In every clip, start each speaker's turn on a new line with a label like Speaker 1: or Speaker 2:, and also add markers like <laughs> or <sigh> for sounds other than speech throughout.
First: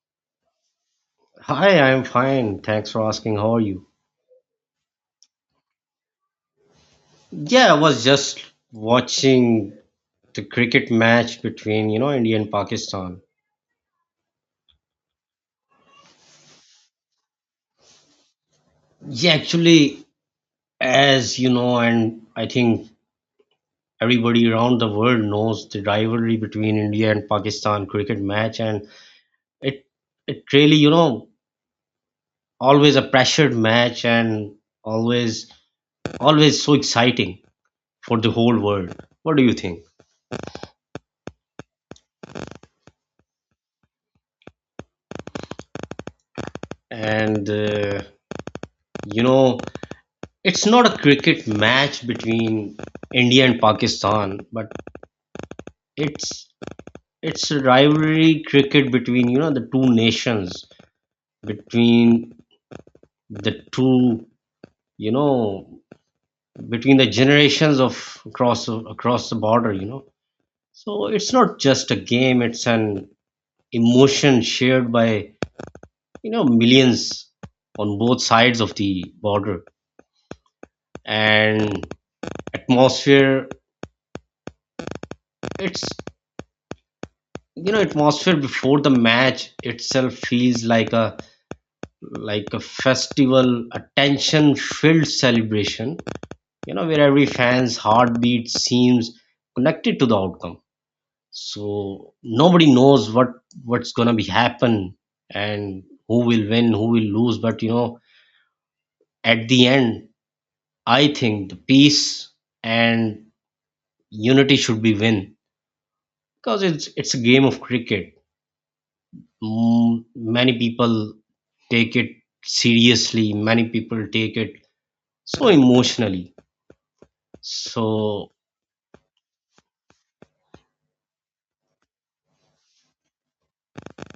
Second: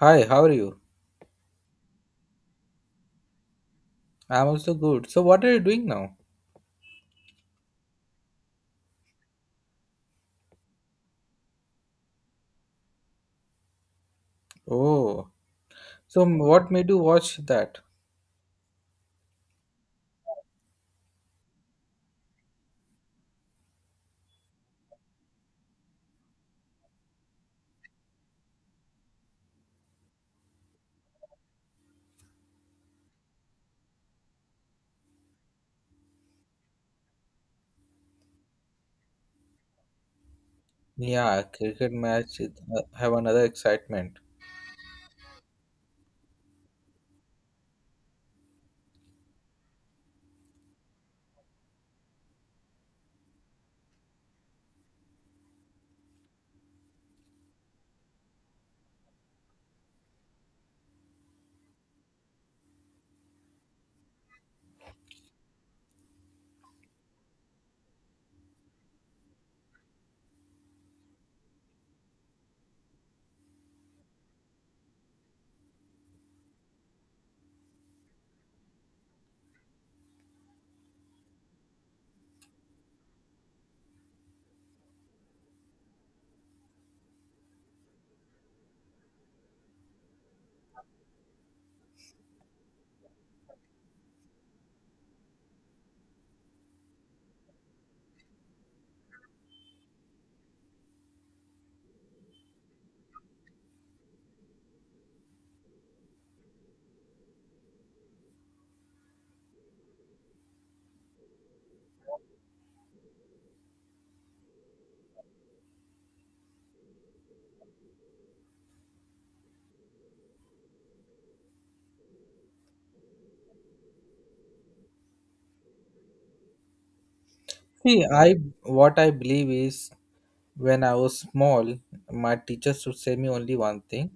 Speaker 1: Hi, how are you?
Speaker 2: Hi, I'm fine. Thanks for asking. How are you?
Speaker 1: I'm also good. So, what are you doing now?
Speaker 2: Yeah, I was just watching the cricket match between, India and Pakistan.
Speaker 1: Oh, what made you watch that?
Speaker 2: Yeah, actually, as you know, and I think everybody around the world knows the rivalry between India and Pakistan cricket match, and it it really, always a pressured match and always always so exciting for the whole world. What do you think?
Speaker 1: Yeah, cricket match it, have another excitement.
Speaker 2: And you know, it's not a cricket match between India and Pakistan, but it's it's a rivalry cricket between the two nations, between the two, you know, between the generations of across the border. You know, so it's not just a game; it's an emotion shared by millions on both sides of the border and atmosphere. It's, you know, atmosphere before the match itself feels like a festival, a tension filled celebration, you know, where every fan's heartbeat seems connected to the outcome. So nobody knows what what's gonna be happen. And who will win, who will lose, but you know, at the end I think the peace and unity should be win, because it's a game of cricket. mm, Many people take it seriously, many people take it so emotionally,
Speaker 1: See,
Speaker 2: so
Speaker 1: I what I believe is when I was small, my teachers would say me only one thing:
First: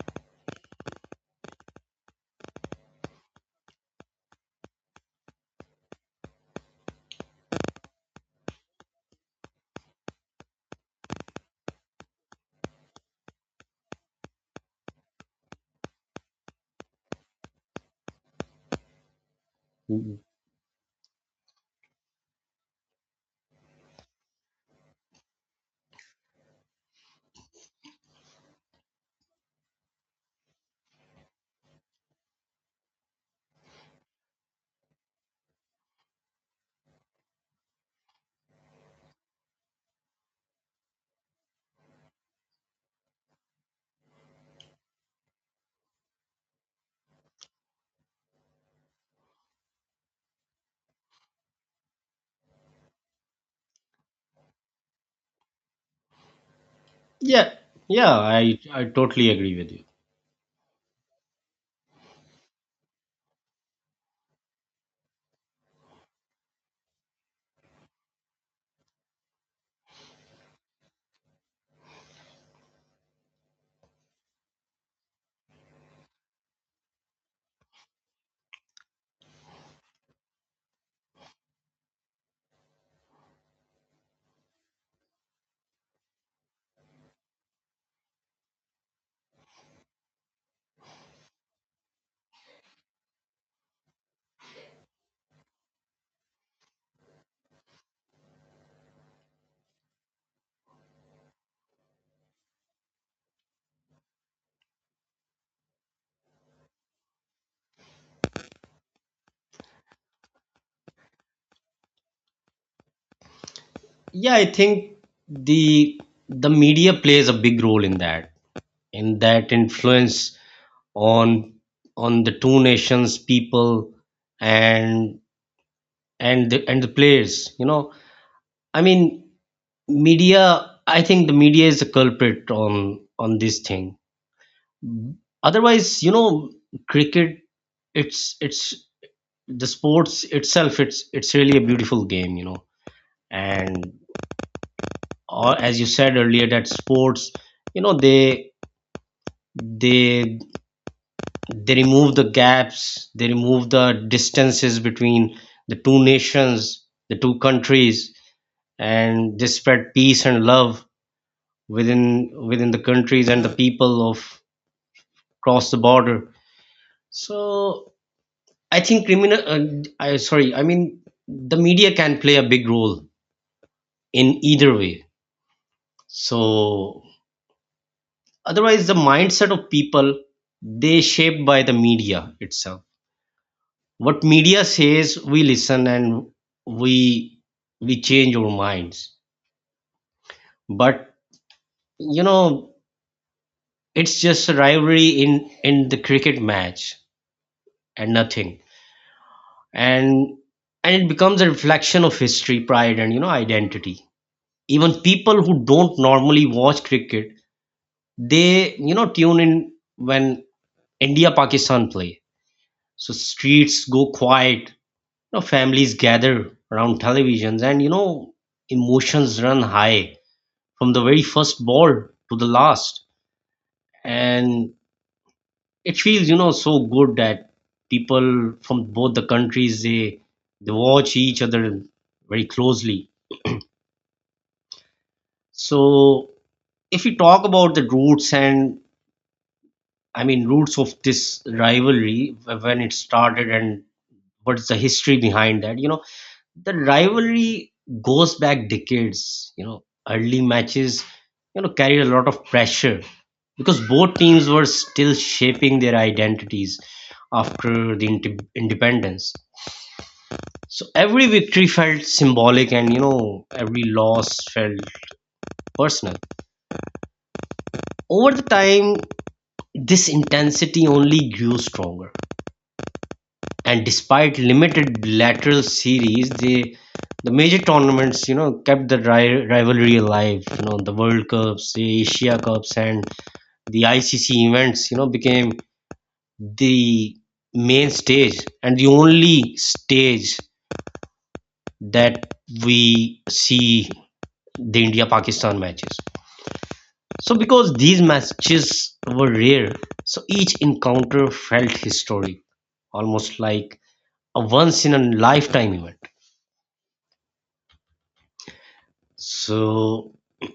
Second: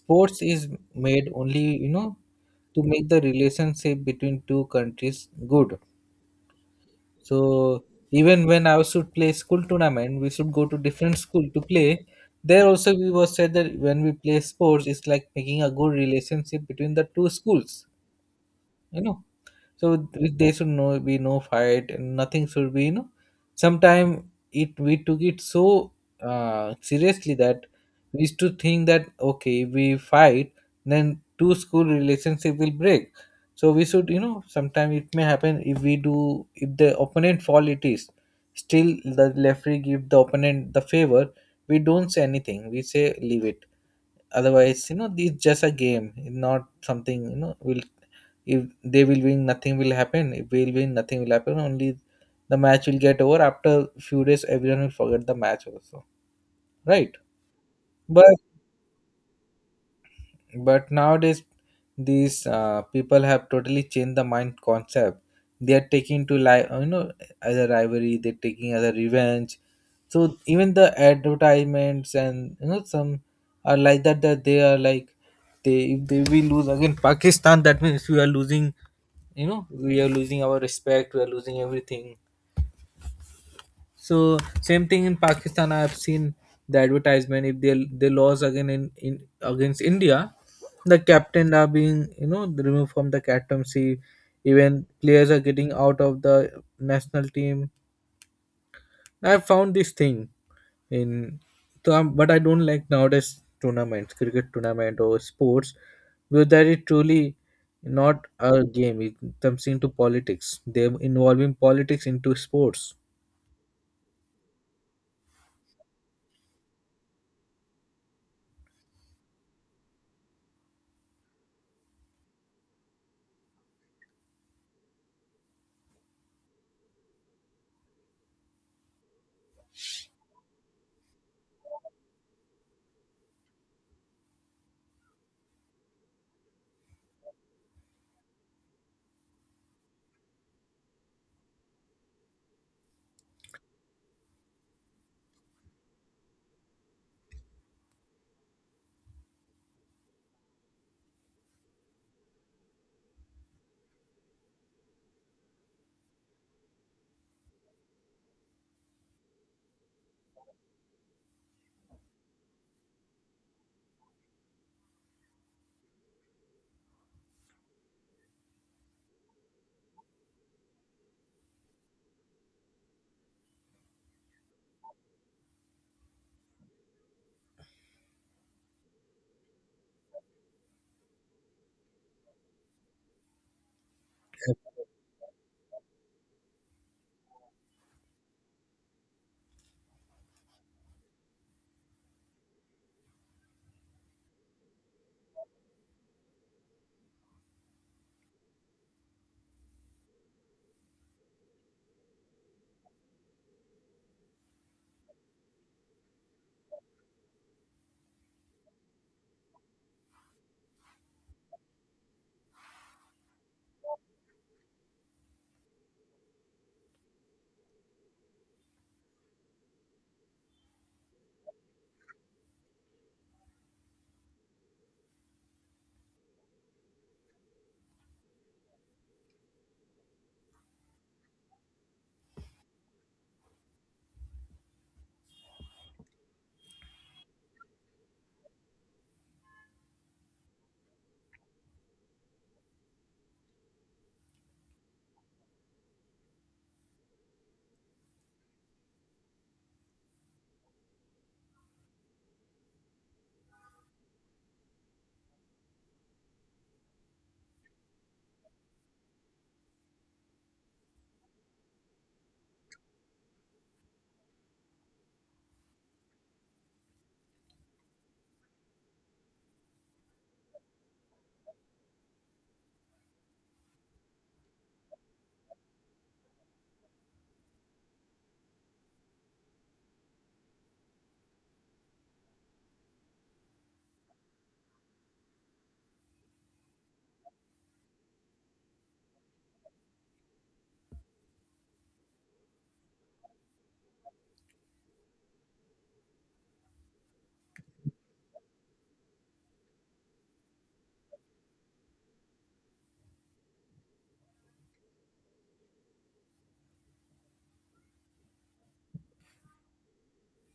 Speaker 1: sports is made only you know to make the relationship between two countries good. So even when I was to play school tournament, we should go to different school to play. There also we was said that when we play sports, it's like making a good relationship between the two schools. You know, so
Speaker 2: mm,
Speaker 1: there should no be no fight and nothing should be, you know, sometime it we took it so seriously that we used to think that okay if we fight then two school relationship will break, so we should, you know, sometime it may happen if we do if the opponent fall it is still the referee give the opponent the favor, we don't say anything, we say leave it. Otherwise, you know, it's just a game, not something, you know, will if they will win, nothing will happen. If we'll win, nothing will happen. Only the match will get over after few days everyone will forget the match also. Right.
Speaker 2: yeah, yeah,
Speaker 1: But
Speaker 2: I totally agree with you.
Speaker 1: but nowadays these people have totally changed the mind concept, they are taking to lie, you know, as a rivalry they're taking as a revenge, so even the advertisements and you know some are like that, that they are like they if they we lose again Pakistan that means we are losing, you know, we are losing our respect, we are losing everything. So same thing in Pakistan. I have seen the advertisement. If they lost again in against India, the captain are being you know removed from the captaincy. Even players are getting out of the national team. I have found this thing in. So I but I don't like nowadays tournaments, cricket tournament or sports, because that is truly not a game. It comes into politics. They're involving politics into sports.
Speaker 2: Yeah, I think the the media plays a big role in that, influence on the two nations people, and and the players, I mean media, I think the media is a culprit on this thing. Mhm. Otherwise, you know, cricket, it's the sports itself, it's really a beautiful game, you know. And or as you said earlier, that sports, you know, they they remove the gaps, they remove the distances between the two nations, the two countries, and they spread peace and love within the countries and the people of across the border. So I think criminal. I sorry. I mean, the media can play a big role in either way. So otherwise, the mindset of people, they shaped by the media itself. What media says, we listen, and we we change our minds. But you know, it's just a rivalry in the cricket match and nothing. And it becomes a reflection of history, pride, and, you know, identity. Even people who don't normally watch cricket, they, you know, tune in when India Pakistan play. So streets go quiet, you know, families gather around televisions, and, you know, emotions run high from the very first ball to the last. And it feels, you know, so good that people from both the countries, they watch each other very closely. So if we talk about the roots, and I mean, roots of this rivalry when it started and what's the history behind that. You know, the rivalry goes back decades. You know, early matches, you know, carried a lot of pressure because both teams were still shaping their identities after the independence. So every victory felt symbolic, and, you know, every loss felt personal. Over the time, this intensity only grew stronger, and despite limited lateral series, the major tournaments, you know, kept the rivalry alive. You know, the World Cups, the Asia Cups, and the ICC events, you know, became the main stage and the only stage that we see the India Pakistan matches. So, because these matches were rare, so each encounter felt historic, almost like a once in a lifetime event. So, <clears throat>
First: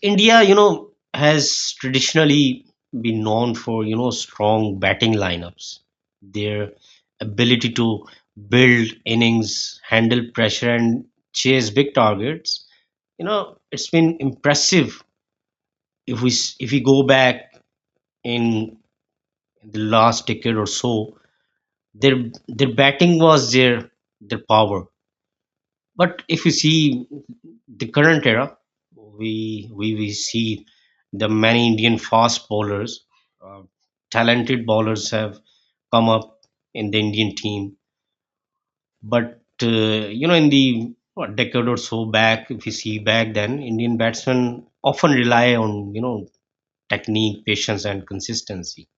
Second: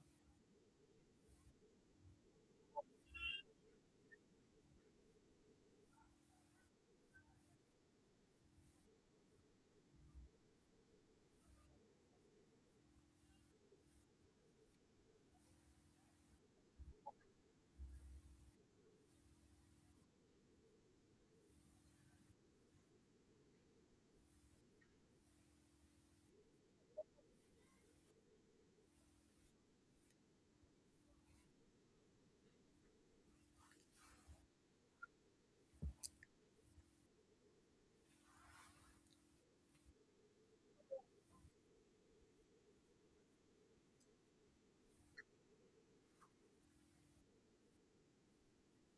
Speaker 2: India, you know, has traditionally been known for, you know, strong batting lineups. Their ability to build innings, handle pressure, and chase big targets. You know, it's been impressive if we if we go back in the last decade or so. Their batting was their power. But if you see the current era, we see the many Indian fast bowlers, uh, talented bowlers have come up in the Indian team. But you know, in the what, decade or so back, if you see back then, Indian batsmen often rely on, you know, technique, patience, and consistency.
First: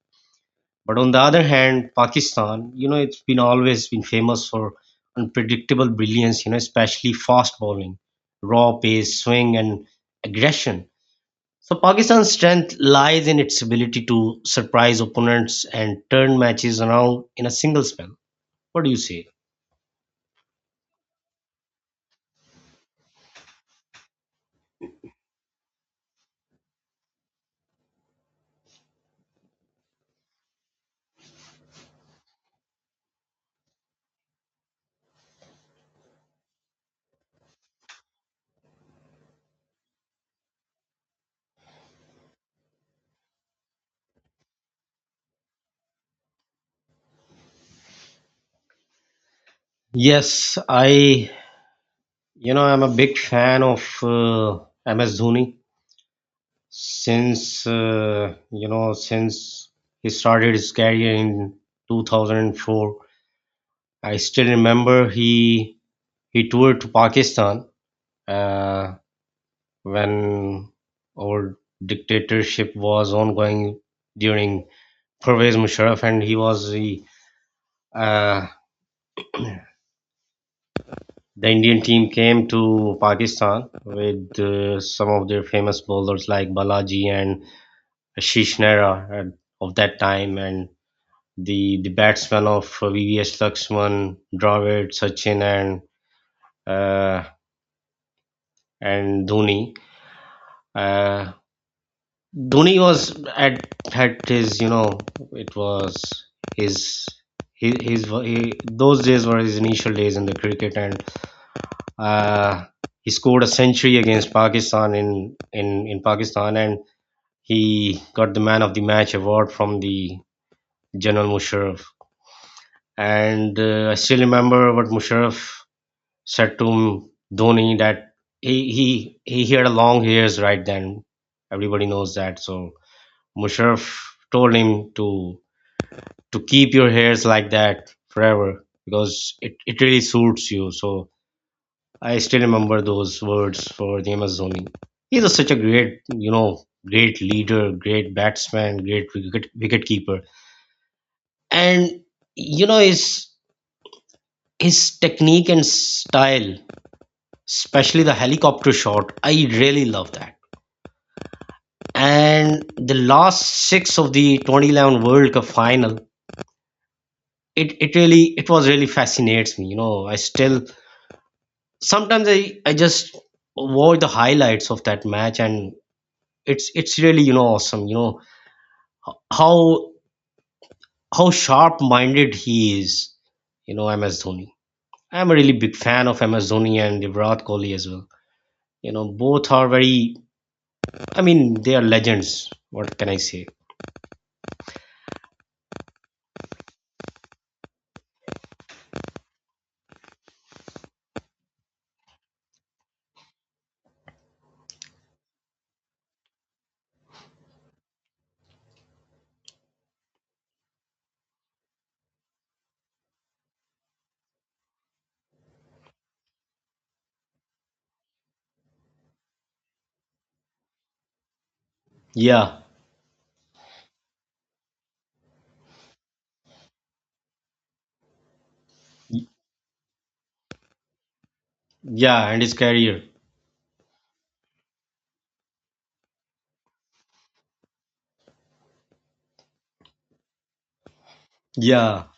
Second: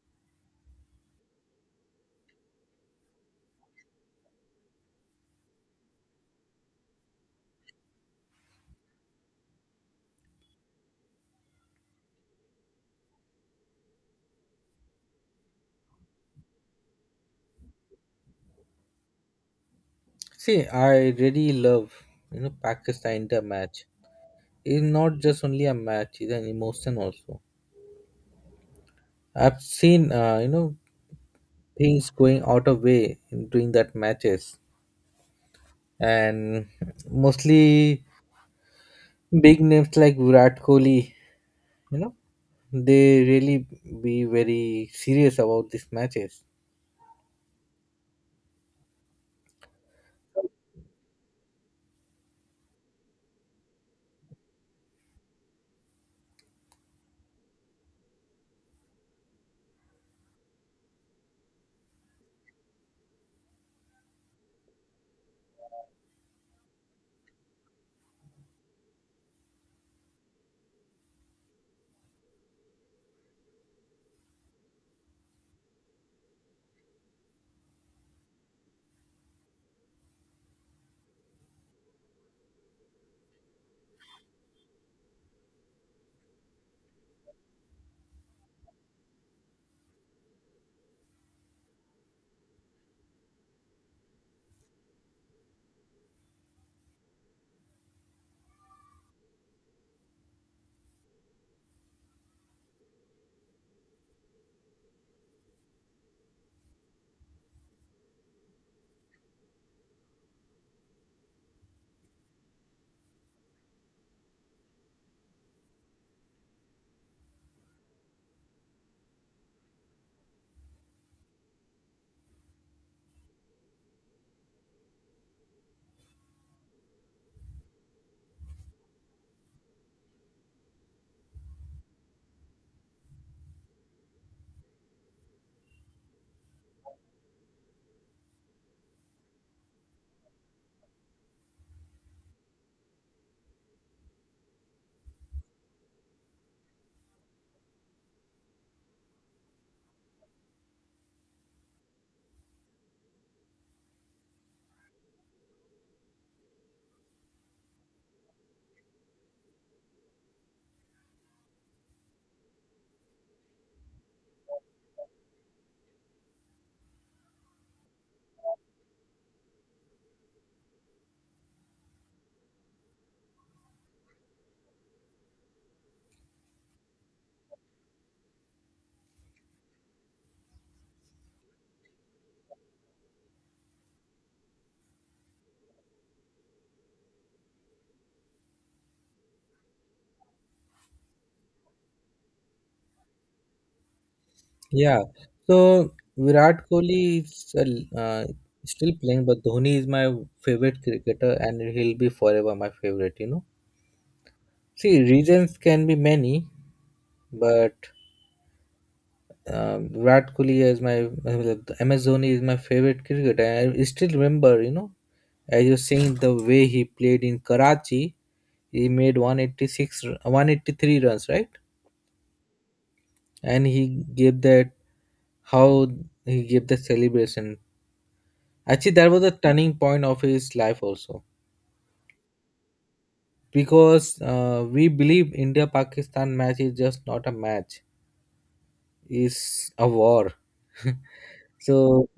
Speaker 2: But on the other hand, Pakistan, you know, it's been always been famous for unpredictable brilliance, you know, especially fast bowling, raw pace, swing, and aggression. So Pakistan's strength lies in its ability to surprise opponents and turn matches around in a single spell. What do you say?
Speaker 1: See, I really love you know Pakistan India match. It's not just only a match; it's an emotion also. I've seen you know things going out of way in doing that matches, and mostly big names like Virat Kohli. You know, they really be very serious about these matches.
Speaker 2: Yes, I, you know, I'm a big fan of MS Dhoni since, you know, since he started his career in 2004. I still remember he toured to Pakistan, uh, when our dictatorship was ongoing during Pervez Musharraf, and he was uh, the Indian team came to Pakistan with, some of their famous bowlers like Balaji and Ashish Nehra at- of that time, and the batsmen of VVS Lakshman, Dravid, Sachin, and uh, Dhoni. Uh, Dhoni was at his, you know, it was his his, his those days were his initial days in the cricket, and uh, he scored a century against Pakistan in Pakistan, and he got the man of the match award from the General Musharraf. And I still remember what Musharraf said to Dhoni that he he he had a long hairs right then, everybody knows that. So Musharraf told him to keep your hairs like that forever because it really suits you. So I still remember those words for the Amazoni. He a, such a great, you know, great leader, great batsman, great wicket, wicket keeper. And, you know, his technique and style, especially the helicopter shot, I really love that. And the last six of the 2011 World Cup final, it was really fascinates me, you know. I still sometimes I just watch the highlights of that match, and it's really, you know, awesome. You know how sharp minded he is, you know, MS Dhoni. I'm a really big fan of MS Dhoni and Virat Kohli as well. You know, both are very, I mean, they are legends. What can I say?
Speaker 1: Yeah. So Virat Kohli is still playing, but Dhoni is my favorite cricketer, and he'll be forever my favorite. You know. See, reasons can be many, but Virat Kohli is my Amazoni is my favorite cricketer. And I still remember, you know, as you're saying, the way he played in Karachi, he made 183 runs, right?
Speaker 2: Yeah,
Speaker 1: And he gave that how he gave the celebration. Actually, that was a turning point of his life also,
Speaker 2: yeah, and his career.
Speaker 1: because we believe India-Pakistan match is just not a match; it's a war.
Speaker 2: Yeah,
Speaker 1: So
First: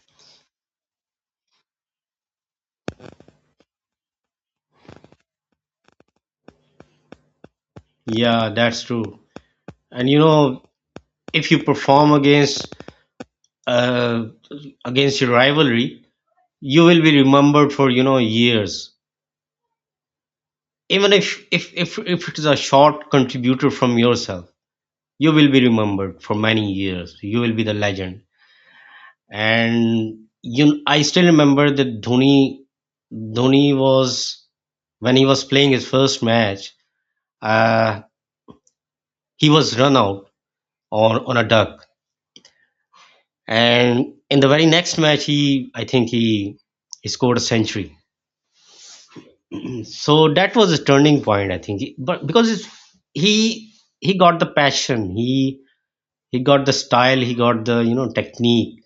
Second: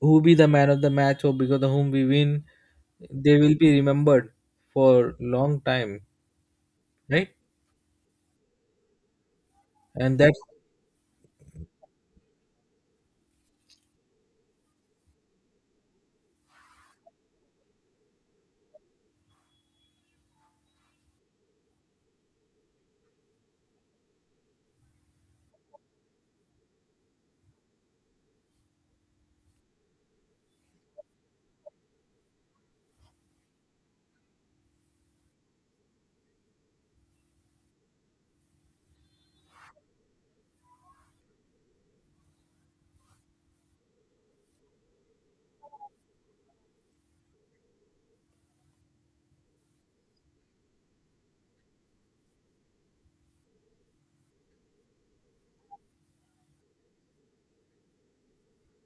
Speaker 1: who be the man of the match or because of whom we win, they will be remembered for long time, right?
Speaker 2: yeah, that's true. And
Speaker 1: And
Speaker 2: you
Speaker 1: that's
Speaker 2: know, if you perform against, uh against your rivalry, you will be remembered for, you know, years. Even if it is a short contributor from yourself, you will be remembered for many years. You will be the legend. And you, I still remember that Dhoni was when he was playing his first match, uh, he was run out on a duck, and in the very next match, he I think he scored a century. So that was a turning point I think, but because he got the passion, he got the style, he got the, you know, technique,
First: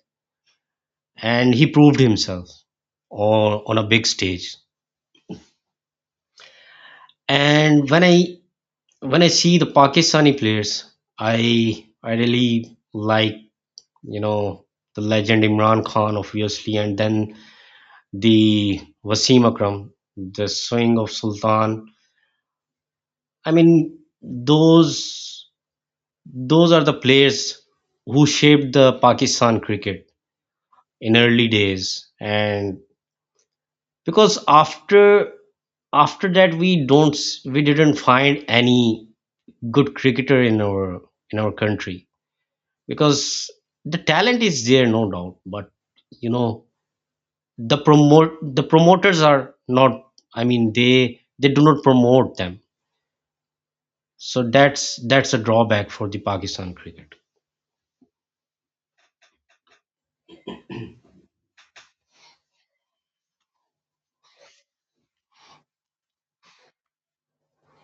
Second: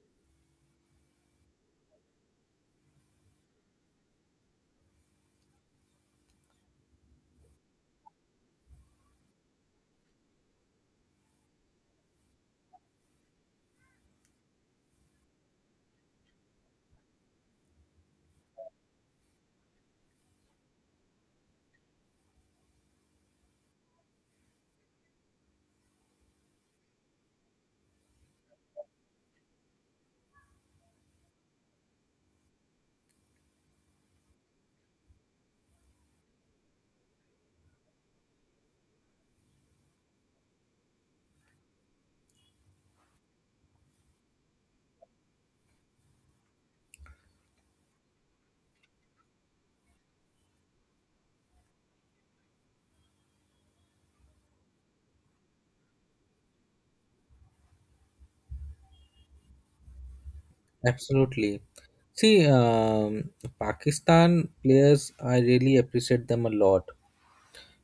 Speaker 2: and he proved himself on a big stage. And when I see the Pakistani players, I really like, you know, the legend Imran Khan obviously, and then the Wasim Akram, the swing of sultan. I mean, those are the players who shaped the Pakistan cricket in early days. And because after that we don't we didn't find any good cricketer in our country, because the talent is there no doubt, but you know, the promoters are not, I mean, they do not promote them. So that's a drawback for the Pakistan cricket.
Speaker 1: absolutely. See, Pakistan players, I really appreciate them a lot.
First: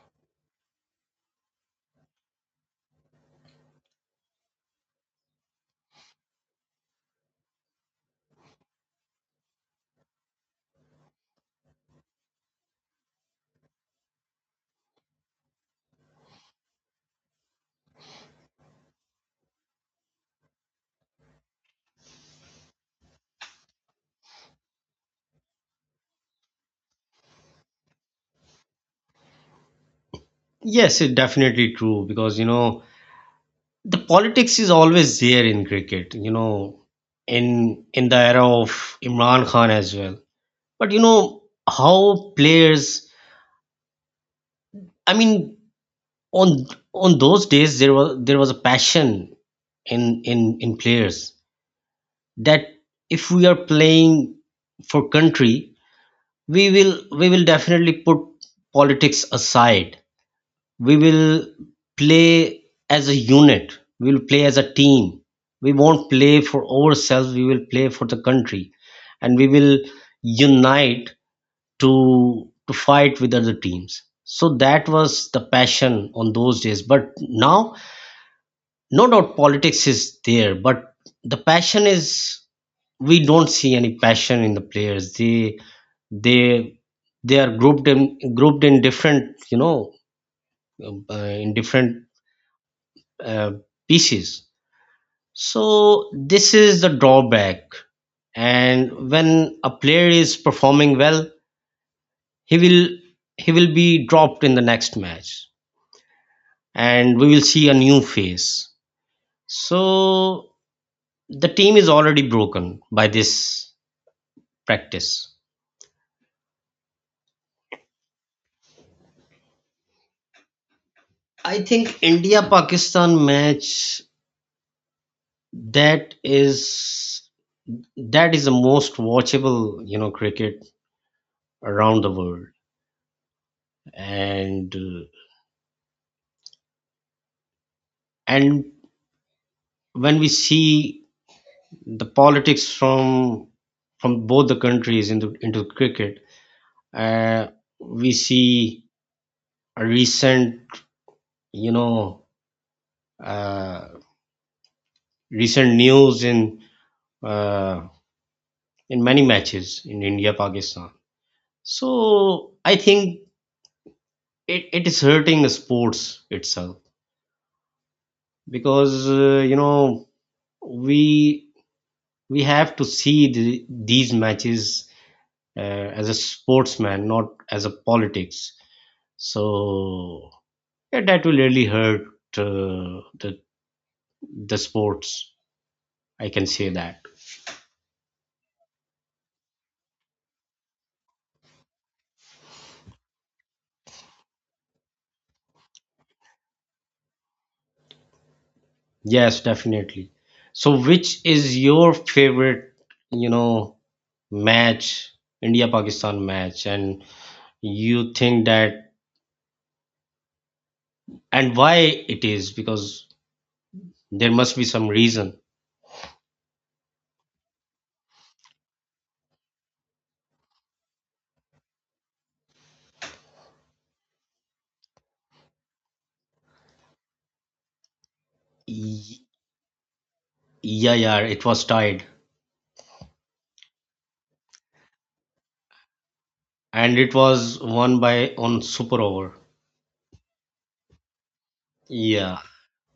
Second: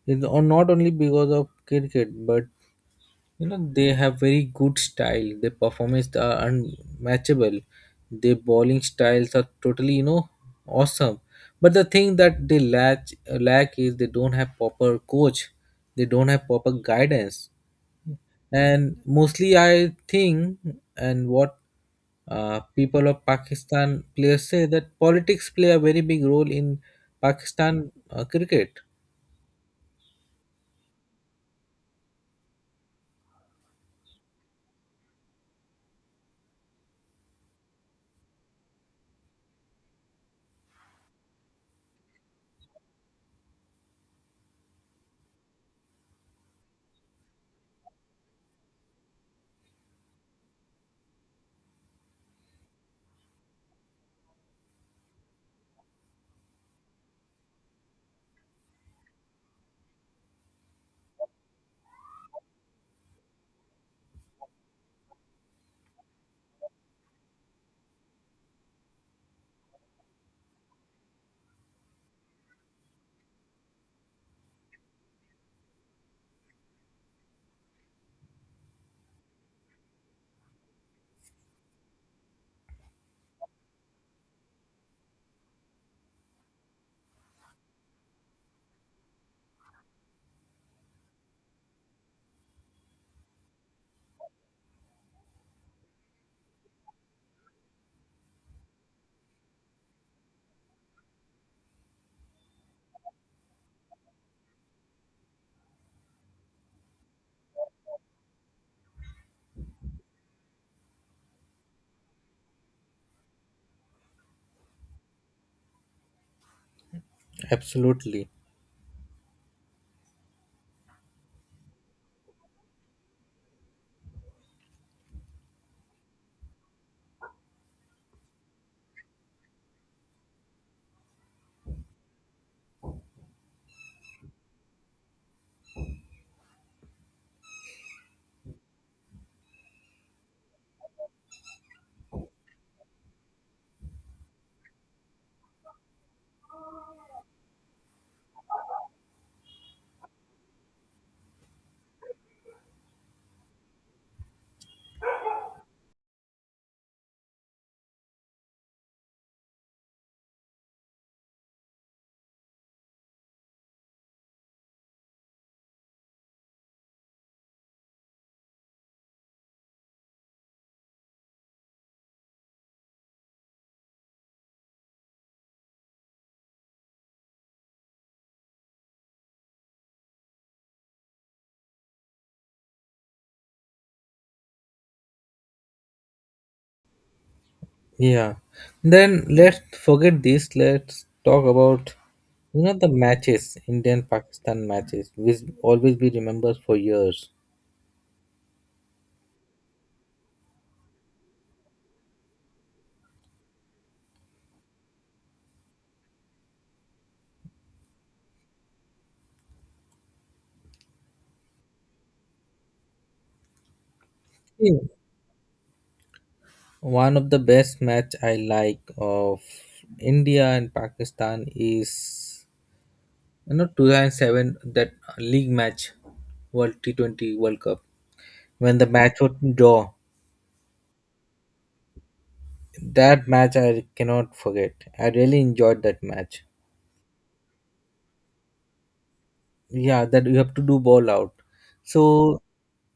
Speaker 1: It's not only because of cricket, but you know they have very good style, their performance are unmatchable, their bowling styles are totally, you know, awesome, but the thing that they lack lack is they don't have proper coach, they don't have proper guidance, and mostly I think and what people of Pakistan players say that politics play a very big role in Pakistan cricket
Speaker 2: Yes, it's definitely true because you know, the politics is always there in cricket, you know, in the era of Imran Khan as well. But you know, how players, I mean, on those days there was a passion in in players that if we are playing for country, we will we will definitely put politics aside. We will play as a unit, we will play as a team. We won't play for ourselves, we will play for the country. And we will unite to fight with other teams. So that was the passion on those days, but now, no doubt politics is there, but the passion is, we don't see any passion in the players. They they they are grouped in different, you know, in different, uh, pieces. So this is the drawback. And when a player is performing well, he will he will be dropped in the next match, and we will see a new face. So the team is already broken by this practice.
Speaker 1: absolutely.
Speaker 2: I think India Pakistan match, that is that is the most watchable, you know, cricket around the world. And uh, and when we see the politics from both the countries into cricket, uh, we see a recent, you know, uh, recent news in, uh, in many matches in India Pakistan. So I think it is hurting the sports itself because we we have to see these matches uh, as a sportsman, not as a politics. So yeah, that will really hurt uh, the the sports. I can say that.
Speaker 1: Yeah. Then let's forget this. Let's talk about you know the matches, Indian Pakistan matches, which always be remembered for years.
Speaker 2: Yes, definitely. So which is your favorite, you know, match, India Pakistan match, and you think that and why it is? Because there must be
Speaker 1: Yeah.
Speaker 2: some reason.
Speaker 1: One of the best match I like of India and Pakistan is you know 2007 that league match, World T20 World Cup when the match
Speaker 2: Y-
Speaker 1: was draw.
Speaker 2: yeah, it was tied,
Speaker 1: That match I cannot forget. I really enjoyed that match.
Speaker 2: and it was won by on super over.
Speaker 1: Yeah, that you have to do ball out.
Speaker 2: Yeah.
Speaker 1: So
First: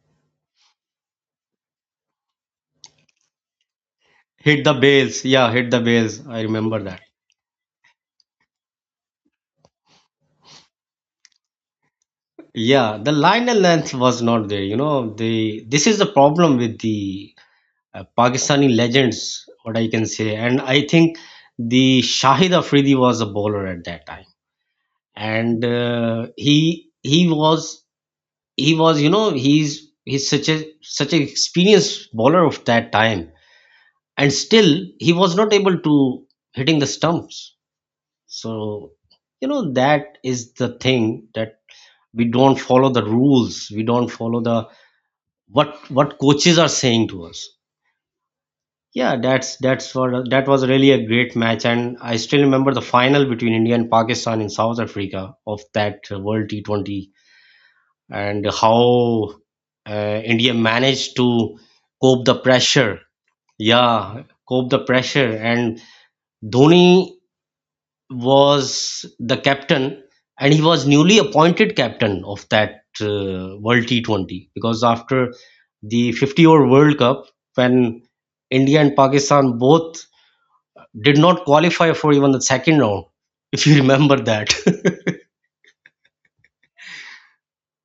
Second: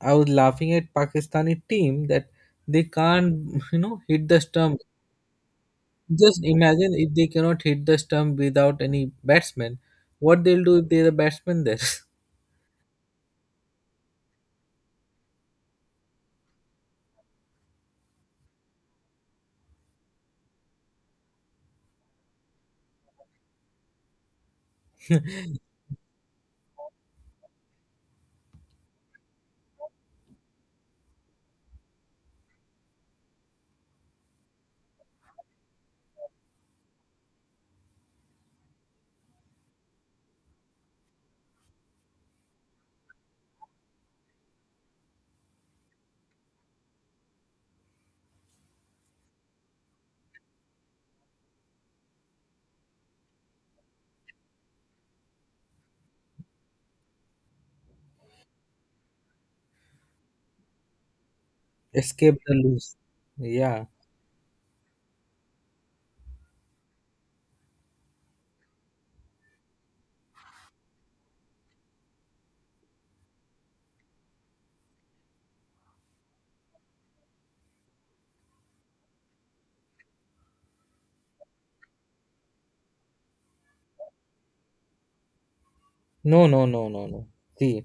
Speaker 1: I was laughing at Pakistani team that they can't, <laughs> you know, hit the
Speaker 2: Hit the
Speaker 1: stump.
Speaker 2: bails. Yeah, hit the bails. I
Speaker 1: Just
Speaker 2: remember
Speaker 1: imagine
Speaker 2: that.
Speaker 1: if they cannot hit the stump without any batsman, what they'll do if they're a batsman there?
Speaker 2: Yeah, the Lionel length was not there. You know, the this is the problem with the Pakistani legends, what I can say. And I think the Shahid Afridi was a bowler at that time,
Speaker 1: <laughs>
Speaker 2: and he was he's such a such an experienced bowler of that time, and still he was not able to hitting the stumps. So you know that is the thing that we don't follow the rules. We don't follow the what coaches are saying to us. Yeah, that's what that was really a great match, and I still remember the final between India and Pakistan in South Africa of that world T20, and how India managed to cope the
Speaker 1: Escape the loose.
Speaker 2: pressure.
Speaker 1: Yeah.
Speaker 2: Yeah, cope the pressure. And Dhoni was the captain, and he was newly appointed captain of that World T20, because after the 50 over World Cup, when India and Pakistan both did not qualify for even the second round, <laughs> if you remember that,
Speaker 1: No, no, no, no, no. See,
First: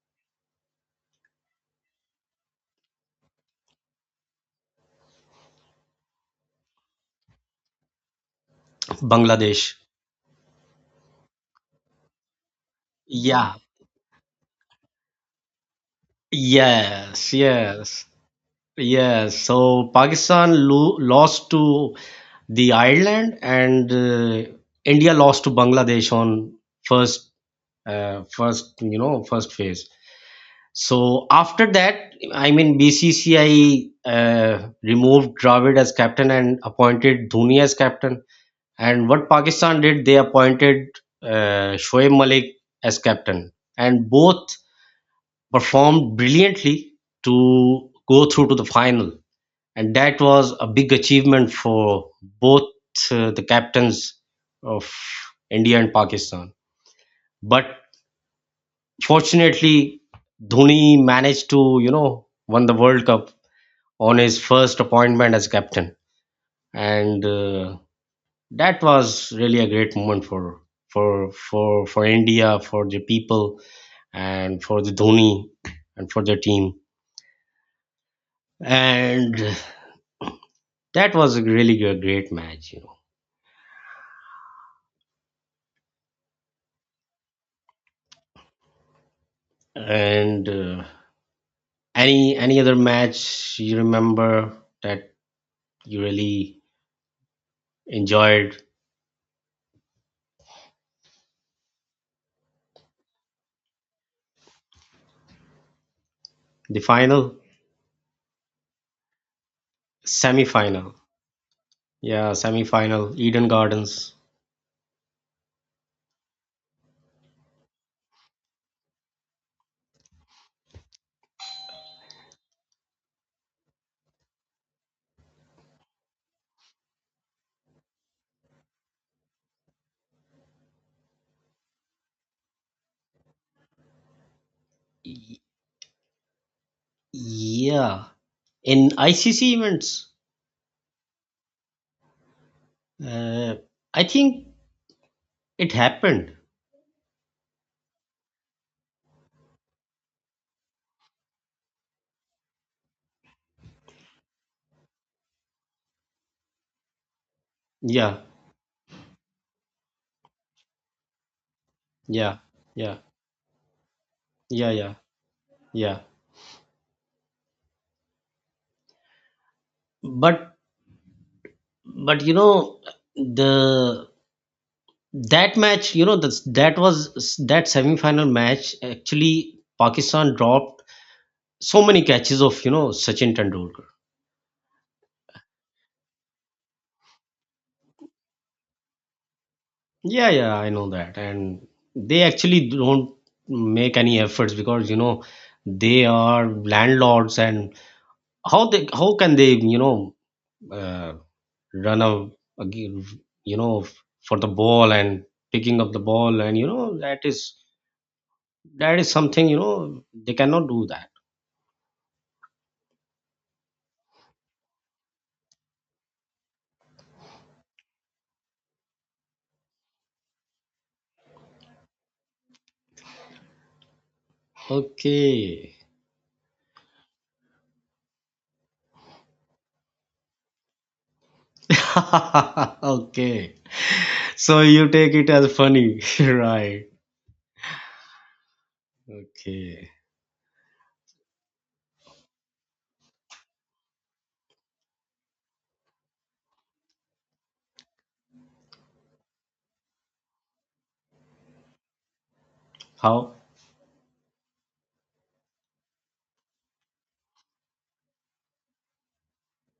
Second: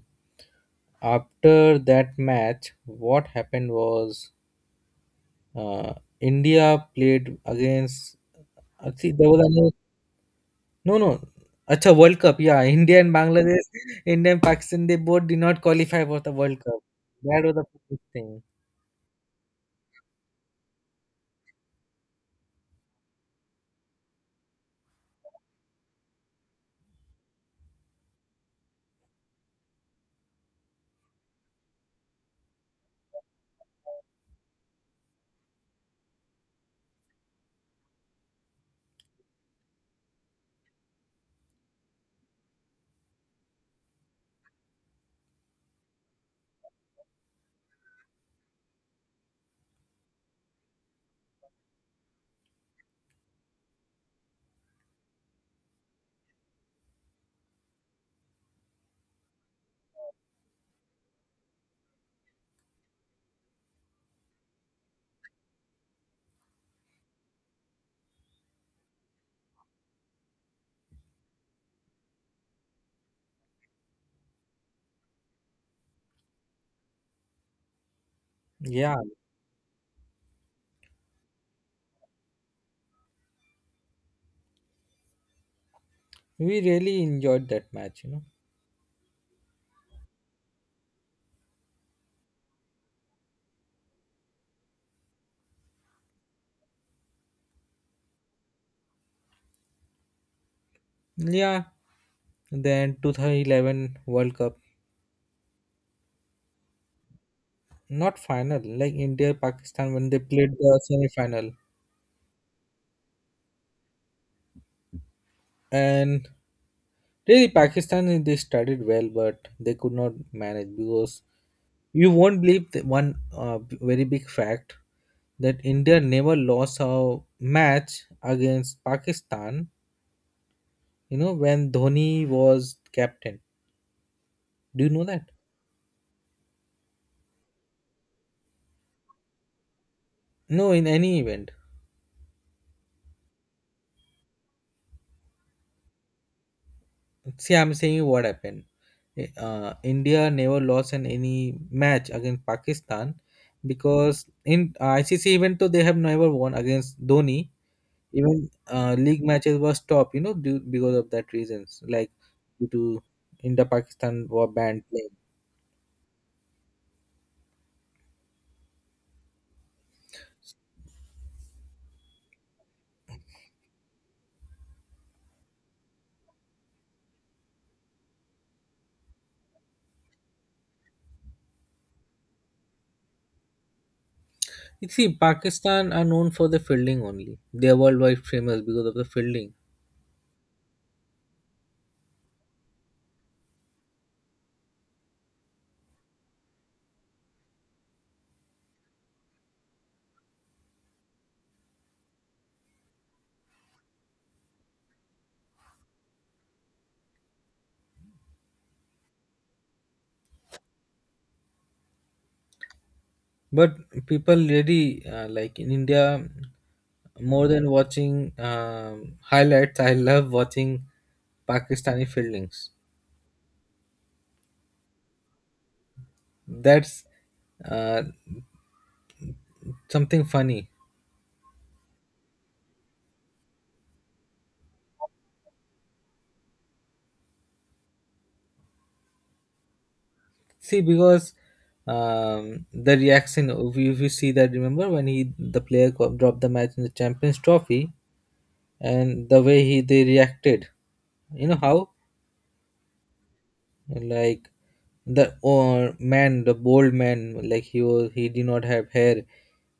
Speaker 1: after that match, what happened was uh, India played against.
Speaker 2: <laughs>
Speaker 1: See, there was
Speaker 2: Bangladesh.
Speaker 1: no, no. Acha World Cup. Yeah, India and
Speaker 2: Yeah.
Speaker 1: Bangladesh, India and Pakistan, they both did not qualify for the World Cup.
Speaker 2: Yes,
Speaker 1: That was the biggest
Speaker 2: yes,
Speaker 1: thing.
Speaker 2: yes. So Pakistan lost to the Ireland, and India lost to Bangladesh on first first phase. So after that, I mean, BCCI removed Dravid as captain and appointed Dhoni as captain. And what Pakistan did, they appointed Shoaib Malik as captain, and both performed brilliantly to go through to the final. And that was a big achievement for both the captains of India and Pakistan. But fortunately, Dhoni managed to, you know, won the World Cup on his first appointment as captain. And that was really a great moment for for India, for the people, and for the Dhoni, and for the team.
Speaker 1: Yeah,
Speaker 2: And that was a really great match, you know.
Speaker 1: we really enjoyed that match, you know.
Speaker 2: And any other match you remember that you really enjoyed?
Speaker 1: Yeah, then 2011 World Cup,
Speaker 2: The final,
Speaker 1: not final, like India Pakistan when they
Speaker 2: semi
Speaker 1: played the
Speaker 2: final.
Speaker 1: semi final.
Speaker 2: Yeah, semi-final, Eden Gardens.
Speaker 1: And really, Pakistan they started well, but they could not manage because you won't believe the one very big fact that India never lost a match against Pakistan, you know, when Dhoni was captain. Do you know that?
Speaker 2: Y- Yeah, in ICC events,
Speaker 1: No, in any event.
Speaker 2: uh, I think it happened.
Speaker 1: See, I'm saying you what happened. India never lost in any match against Pakistan because in ICC event, though they have never won against Dhoni,
Speaker 2: Yeah,
Speaker 1: even league matches were stopped, you know, due, because of that reasons, like
Speaker 2: yeah,
Speaker 1: due to
Speaker 2: yeah,
Speaker 1: India-Pakistan were
Speaker 2: yeah,
Speaker 1: banned
Speaker 2: yeah,
Speaker 1: playing.
Speaker 2: yeah. But but you know the that match, you know, that that was that semi-final match. Actually, Pakistan dropped so many catches of, you know, Sachin Tendulkar.
Speaker 1: You see, Pakistan are known for the fielding only. They are worldwide famous because of the fielding.
Speaker 2: Yeah, yeah, I know that. And they actually don't make any efforts because, you know, they are landlords. And how they how can they, you know, uh, run a, a g- you know, for the ball and picking up the ball and, you know, that is something, you know, they cannot do that.
Speaker 1: But people really like in India more than watching highlights. I love watching Pakistani fieldings.
Speaker 2: Okay. <laughs>
Speaker 1: That's uh, something funny.
Speaker 2: Okay. So you take it as funny, <laughs> right? Okay.
Speaker 1: See, because the reaction, if if you see that, remember when he the player dropped the match in the Champions Trophy, and the way he they reacted, you know how
Speaker 2: How?
Speaker 1: like the or man, the bold man, like he was he did not have hair,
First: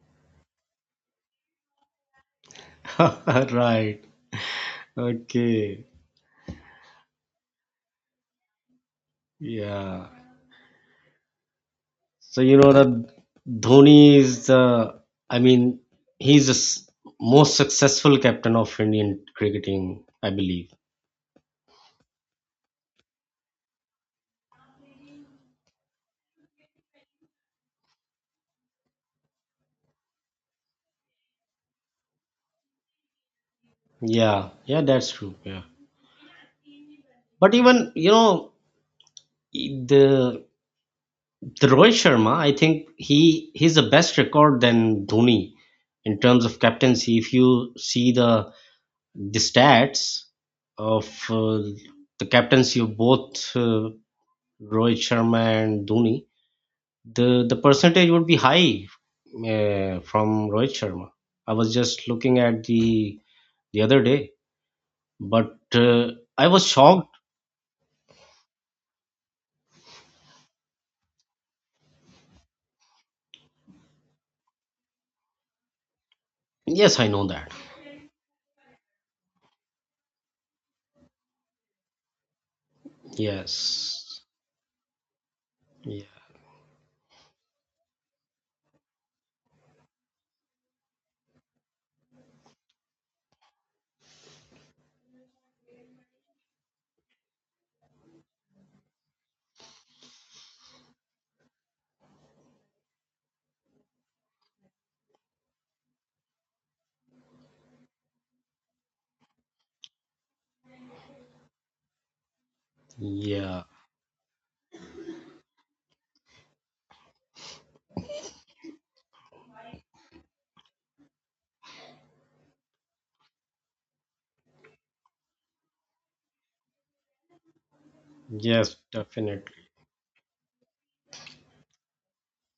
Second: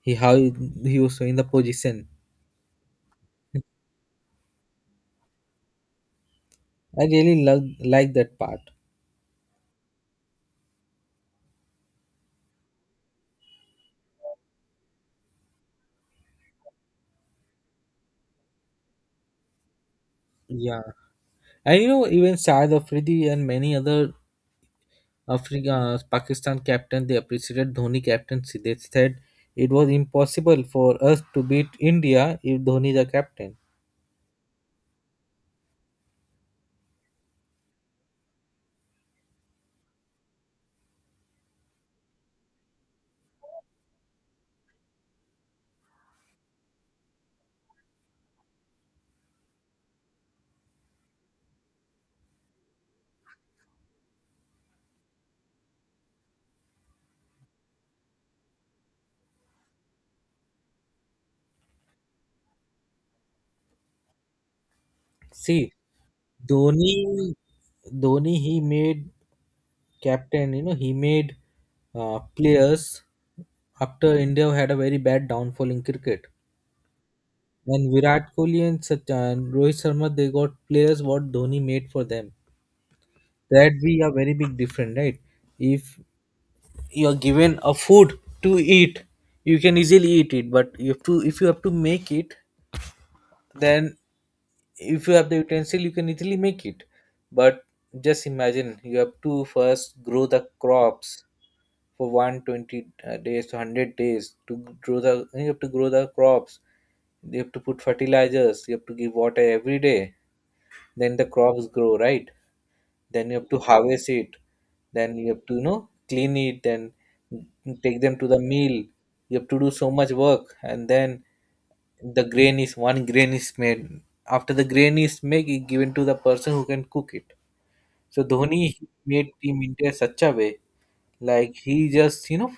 Speaker 1: he how he was in the position.
Speaker 2: <laughs> Right. Okay.
Speaker 1: I really love like that part.
Speaker 2: Yeah. So you know that Dhoni is the, I mean, he's the s- most successful captain of Indian cricketing, I believe.
Speaker 1: Yeah. And you know, even Saad Afridi and many other Africa, Pakistan captain, they appreciated Dhoni captaincy. They said it was impossible for us to beat India if Dhoni is the captain.
Speaker 2: Yeah, yeah, that's true. Yeah. But even, you know, e, the the Rohit Sharma, I think he's the best record than Dhoni in terms of captaincy. If you see the stats of the captaincy of both Rohit Sharma and Dhoni, the percentage would be high from Rohit Sharma. I was just looking at the other day, but
Speaker 1: See,
Speaker 2: I was shocked.
Speaker 1: Dhoni, Dhoni, he made captain. You know, he made players after India had a very bad downfall in cricket.
Speaker 2: Yes, I know that.
Speaker 1: And Virat Kohli and Sachin, Rohit Sharma, they got players what Dhoni made for them. That be a
Speaker 2: Yes,
Speaker 1: very big difference, right? If
Speaker 2: yeah,
Speaker 1: you are given a food to eat you can easily eat it, but you have to if you have to make it, then if you have the utensil you can easily make it, but just imagine you have to first grow the crops for 120 days to 100 days to grow the, you have to grow the crops, you have to put fertilizers, you have to give water every day, then the crops grow, right? Then you have to
Speaker 2: yeah,
Speaker 1: harvest it, then you have to you know clean it, then take them to the mill, you have to do so much work and then the grain is one grain is made, after the grain is made it given to the person who can cook it. So Dhoni
Speaker 2: yes,
Speaker 1: made team
Speaker 2: definitely.
Speaker 1: India such a way, like he just you know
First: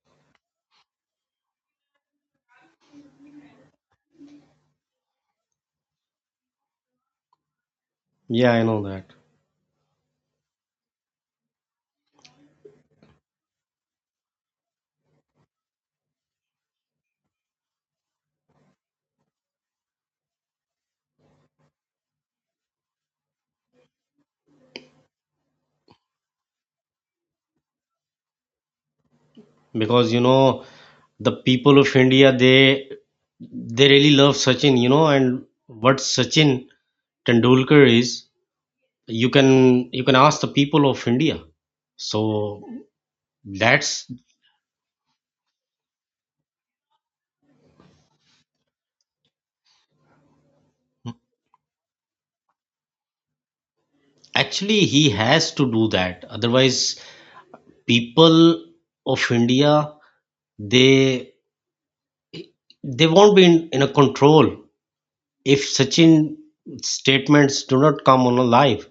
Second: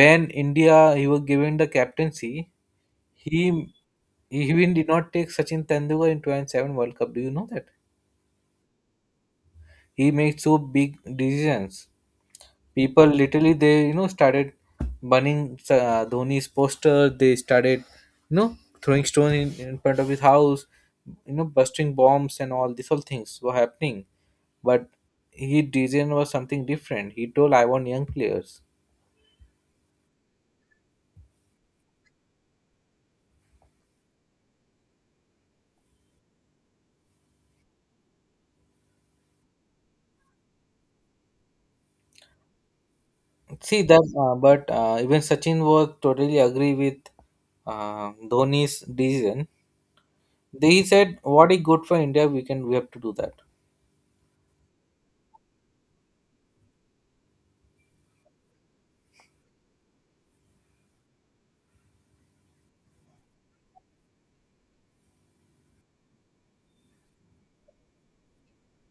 Speaker 1: when India he was given the captaincy, he he even did not take Sachin Tendulkar in 2007 World Cup, do you know that?
Speaker 2: Yeah, I know that
Speaker 1: He made so big decisions, people literally they you know started burning Dhoni's poster. They started you know throwing stone in front of his house, you know busting bombs and all these all things were happening. But he decision was something different. He told I want young players.
Speaker 2: because you know the people of India they really love Sachin, you know. And what Sachin Tendulkar is, you can ask the people of India. So
Speaker 1: See that,
Speaker 2: that's
Speaker 1: but even Sachin was totally agree with Dhoni's decision. They said, "What is good for India, we can we have to do that."
Speaker 2: Actually, he has to do that. Otherwise, people of India they they won't be in a control if Sachin statements do not come on a live.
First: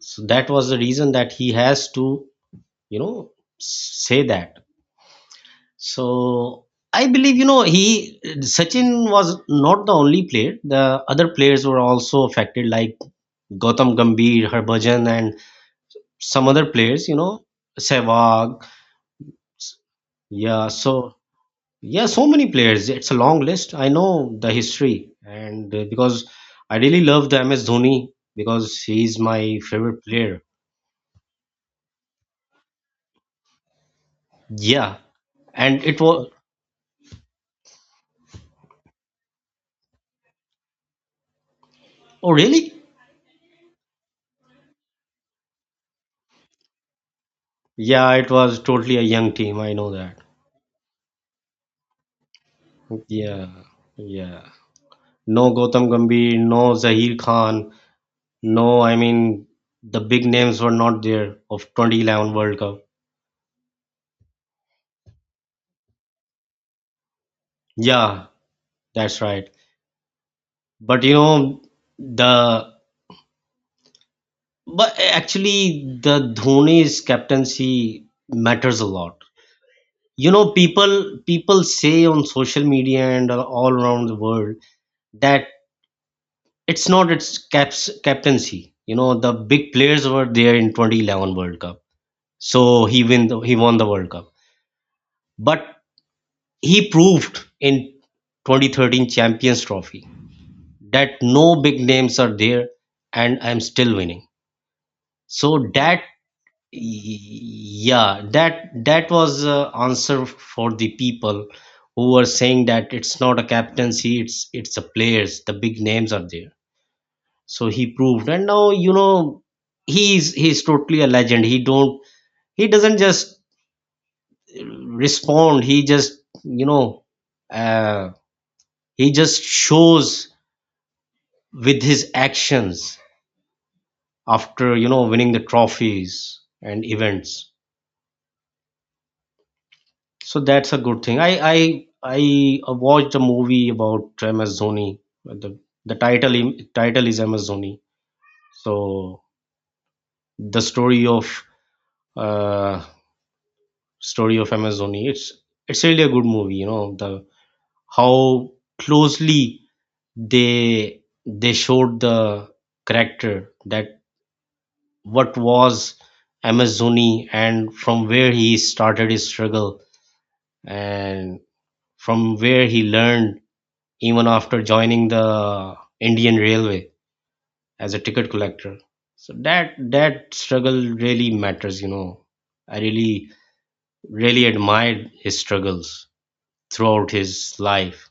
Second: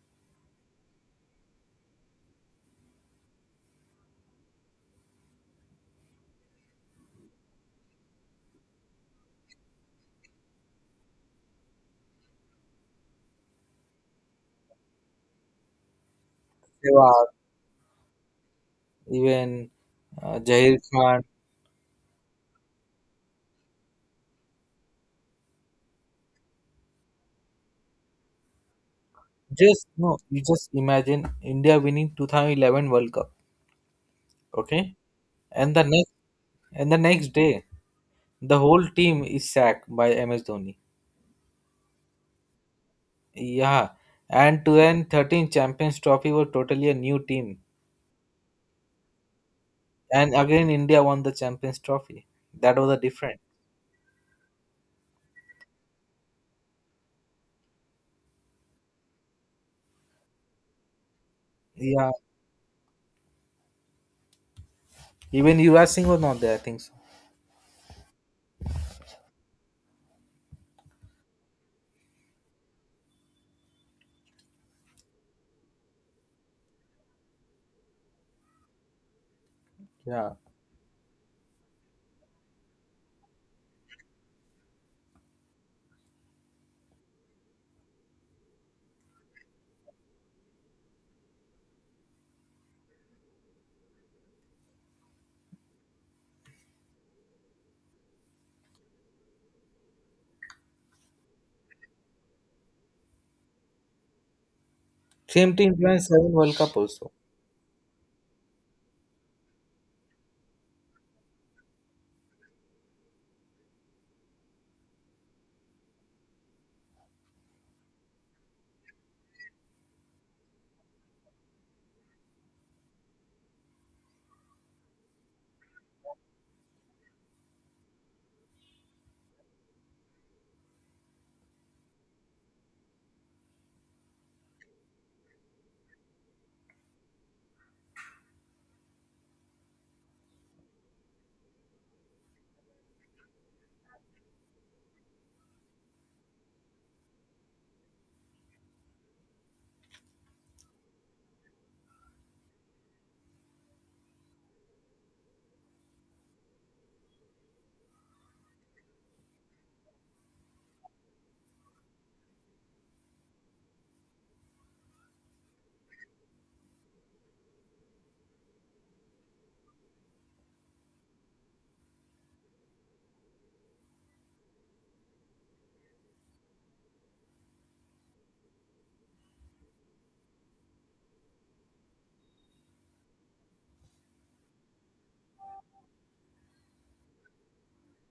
Speaker 2: So that was the reason that he has to, you know, say that. So I believe, you know, he Sachin was not the only player. The other players were also affected, like Gautam Gambhir, Harbhajan, and some other players, you
Speaker 1: Sehwag,
Speaker 2: know, Sehwag.
Speaker 1: even
Speaker 2: Yeah,
Speaker 1: Jahir
Speaker 2: so
Speaker 1: Khan,
Speaker 2: yeah, so many players. It's a long list. I know the history, and because I really love the MS Dhoni because he's my
Speaker 1: just
Speaker 2: favorite
Speaker 1: no, you
Speaker 2: player.
Speaker 1: just imagine India winning 2011 World Cup, okay?
Speaker 2: Yeah,
Speaker 1: And the
Speaker 2: and it
Speaker 1: next
Speaker 2: was
Speaker 1: and the next day, the whole team is sacked by MS Dhoni.
Speaker 2: oh really?
Speaker 1: Yeah, and 2013 Champions Trophy were totally a new team,
Speaker 2: Yeah, it was totally a young team. I know that.
Speaker 1: and again India won the Champions Trophy. That was a different.
Speaker 2: Yeah, yeah. No Gautam Gambhir, no Zaheer Khan, no. I mean, the big names were not there of
Speaker 1: Yeah,
Speaker 2: 2011 World Cup.
Speaker 1: even Yuvraj Singh was not there. I think so.
Speaker 2: Yeah, that's right. But you know, the But actually, the Dhoni's captaincy matters a lot. You
Speaker 1: Yeah,
Speaker 2: know, people say on social media and all around the world that it's not its caps, captaincy. You know, the big players were there in 2011 World Cup, so he won the World Cup. But he proved in 2013 Champions Trophy that no big names are there, and I'm still winning.
Speaker 1: same team
Speaker 2: So
Speaker 1: won
Speaker 2: that
Speaker 1: seven World Cup also.
Speaker 2: yeah that that was answer for the people who were saying that it's not a captaincy, it's the players, the big names are there. So he proved, and now you know he's totally a legend. He doesn't just respond, he just, you know, uh, he just shows with his actions after, you know, winning the trophies and events. So that's a good thing. I watched a movie about MS Dhoni. The title is MS Dhoni. So the uh story of MS Dhoni. It's really a good movie. You know the how closely they showed the character that what was MS Dhoni, and from where he started his struggle, and from where he learned, even after joining the Indian Railway as a ticket collector. So that that struggle really matters, you know. I really really admired his struggles throughout his life.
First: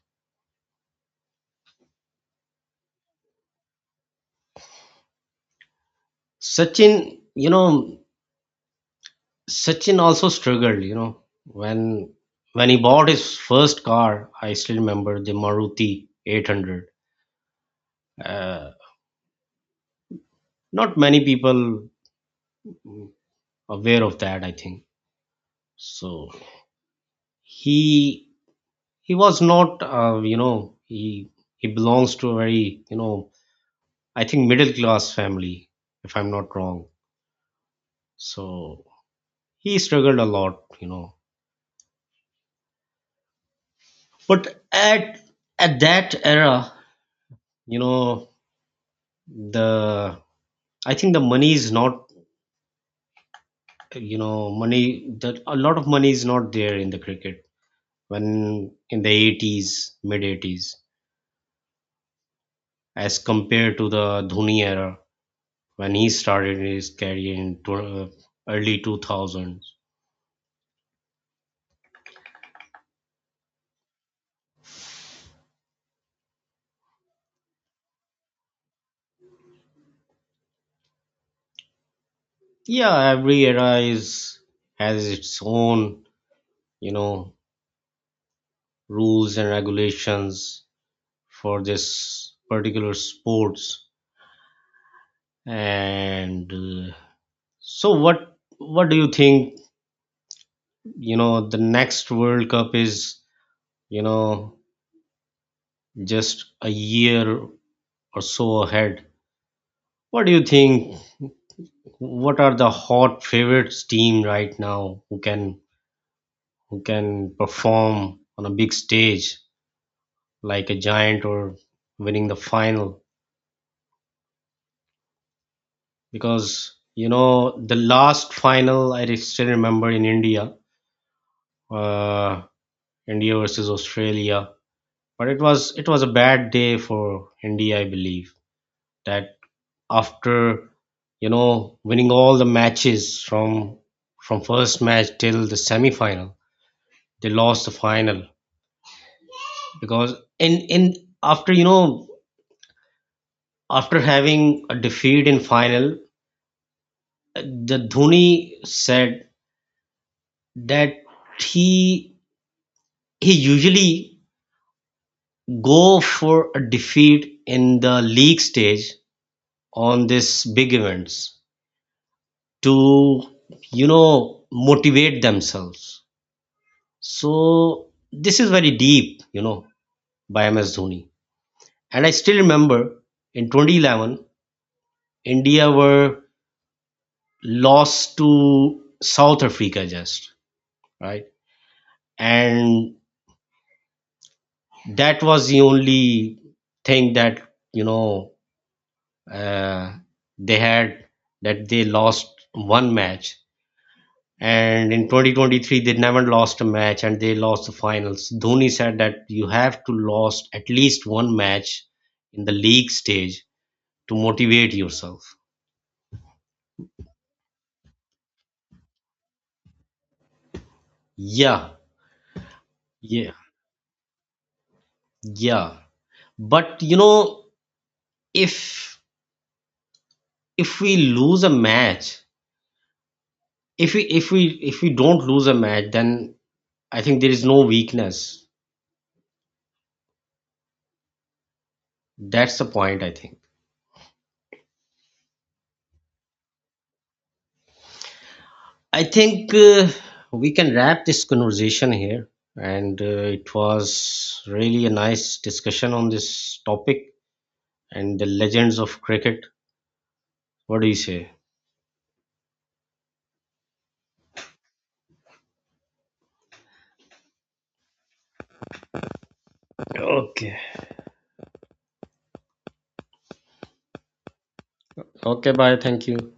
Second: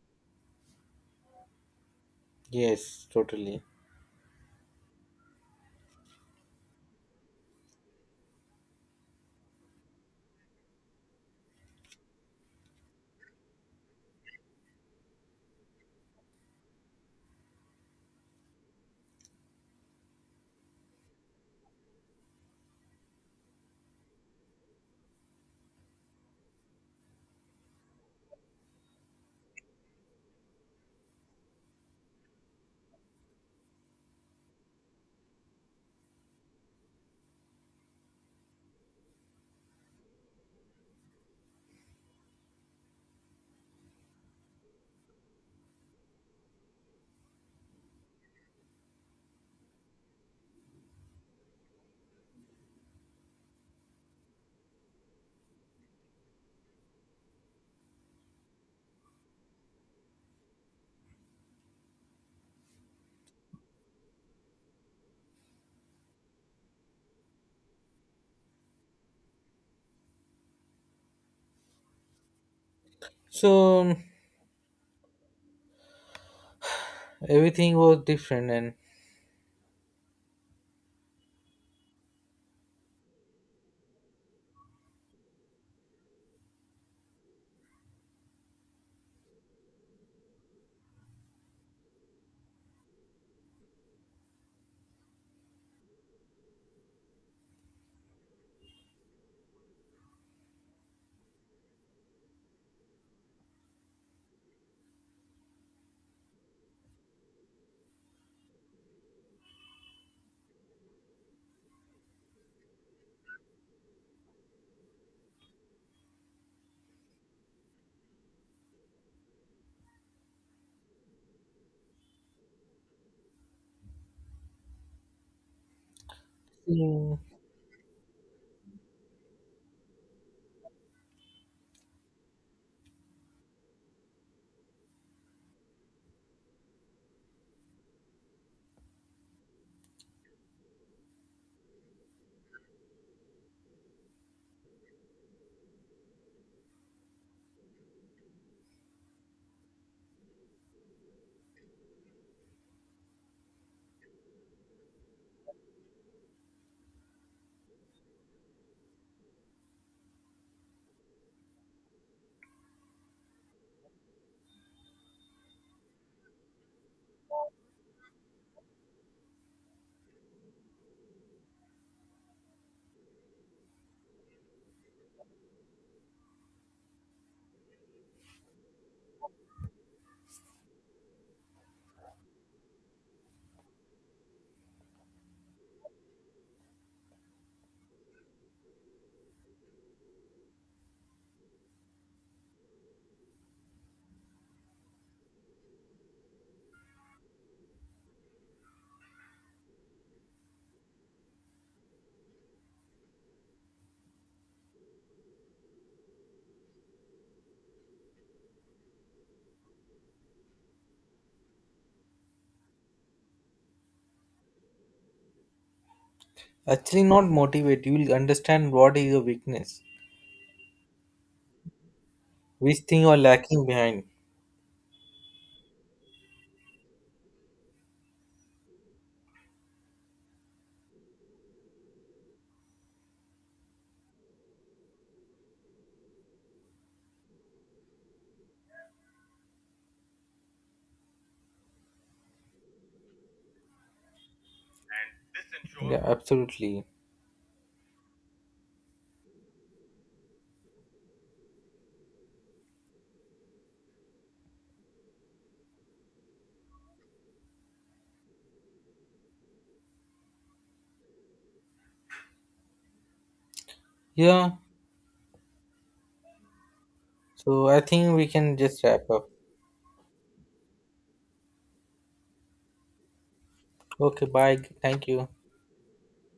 Speaker 1: Yes, totally.
Speaker 2: Sachin, you know, Sachin also struggled, you know, when he bought his first car, I still remember the Maruti 800. Uh, not many people aware of that, I think. So he he was not, you know, he belongs to a very, you know, I think middle class family, if I'm not wrong. So he struggled a lot, you know. But at that era, you know, the I think the money is not, you know, money that a lot of money is not there in the cricket when in the 80s, mid 80s, as compared to the Dhoni era when he started his career in early 2000s.
Speaker 1: So everything was different and.
Speaker 2: Yeah, every era is has its own, you know, rules and regulations for this particular sports. And so what do you think, you know, the next World Cup is, you know, just a year or so ahead. What do you think? What are the hot favorites team right now who can perform on a big stage? Like a giant, or winning the final. Because you
Speaker 1: Hmm.
Speaker 2: know the last final still remember in India, uh India versus Australia, but it was a bad day for India, I believe, that after, you know, winning all the matches from first match till the semi final, they lost the final. Because in after, you know, after having a defeat in final, the Dhoni said that he he usually go for a defeat in the league stage on these big events to, you know, motivate themselves. So this is very deep, you know, by MS Dhoni. And I still remember in 2011 India were lost to South Africa, just right, and that was the only thing that, you know, uh, they had, that they lost one match. And in 2023 they never lost a match, and they lost the finals. Dhoni said that you have to lost at least one match in the league stage to motivate yourself.
Speaker 1: Actually, not motivate. You will understand what is your weakness,
Speaker 2: Yeah,
Speaker 1: which thing you are
Speaker 2: yeah,
Speaker 1: lacking behind.
Speaker 2: yeah. But you know, if if we lose a match if we if we if we don't lose a match, then I think there is no weakness. That's the point, I think.
Speaker 1: Yeah, absolutely.
Speaker 2: I think we can wrap this conversation here. And it was really a nice discussion on this topic and the legends of cricket. What do you say?
Speaker 1: Yeah. So I think we can just wrap up.
Speaker 2: Okay.
Speaker 1: Okay. Bye. Thank you.
Speaker 2: Okay, bye. Thank you.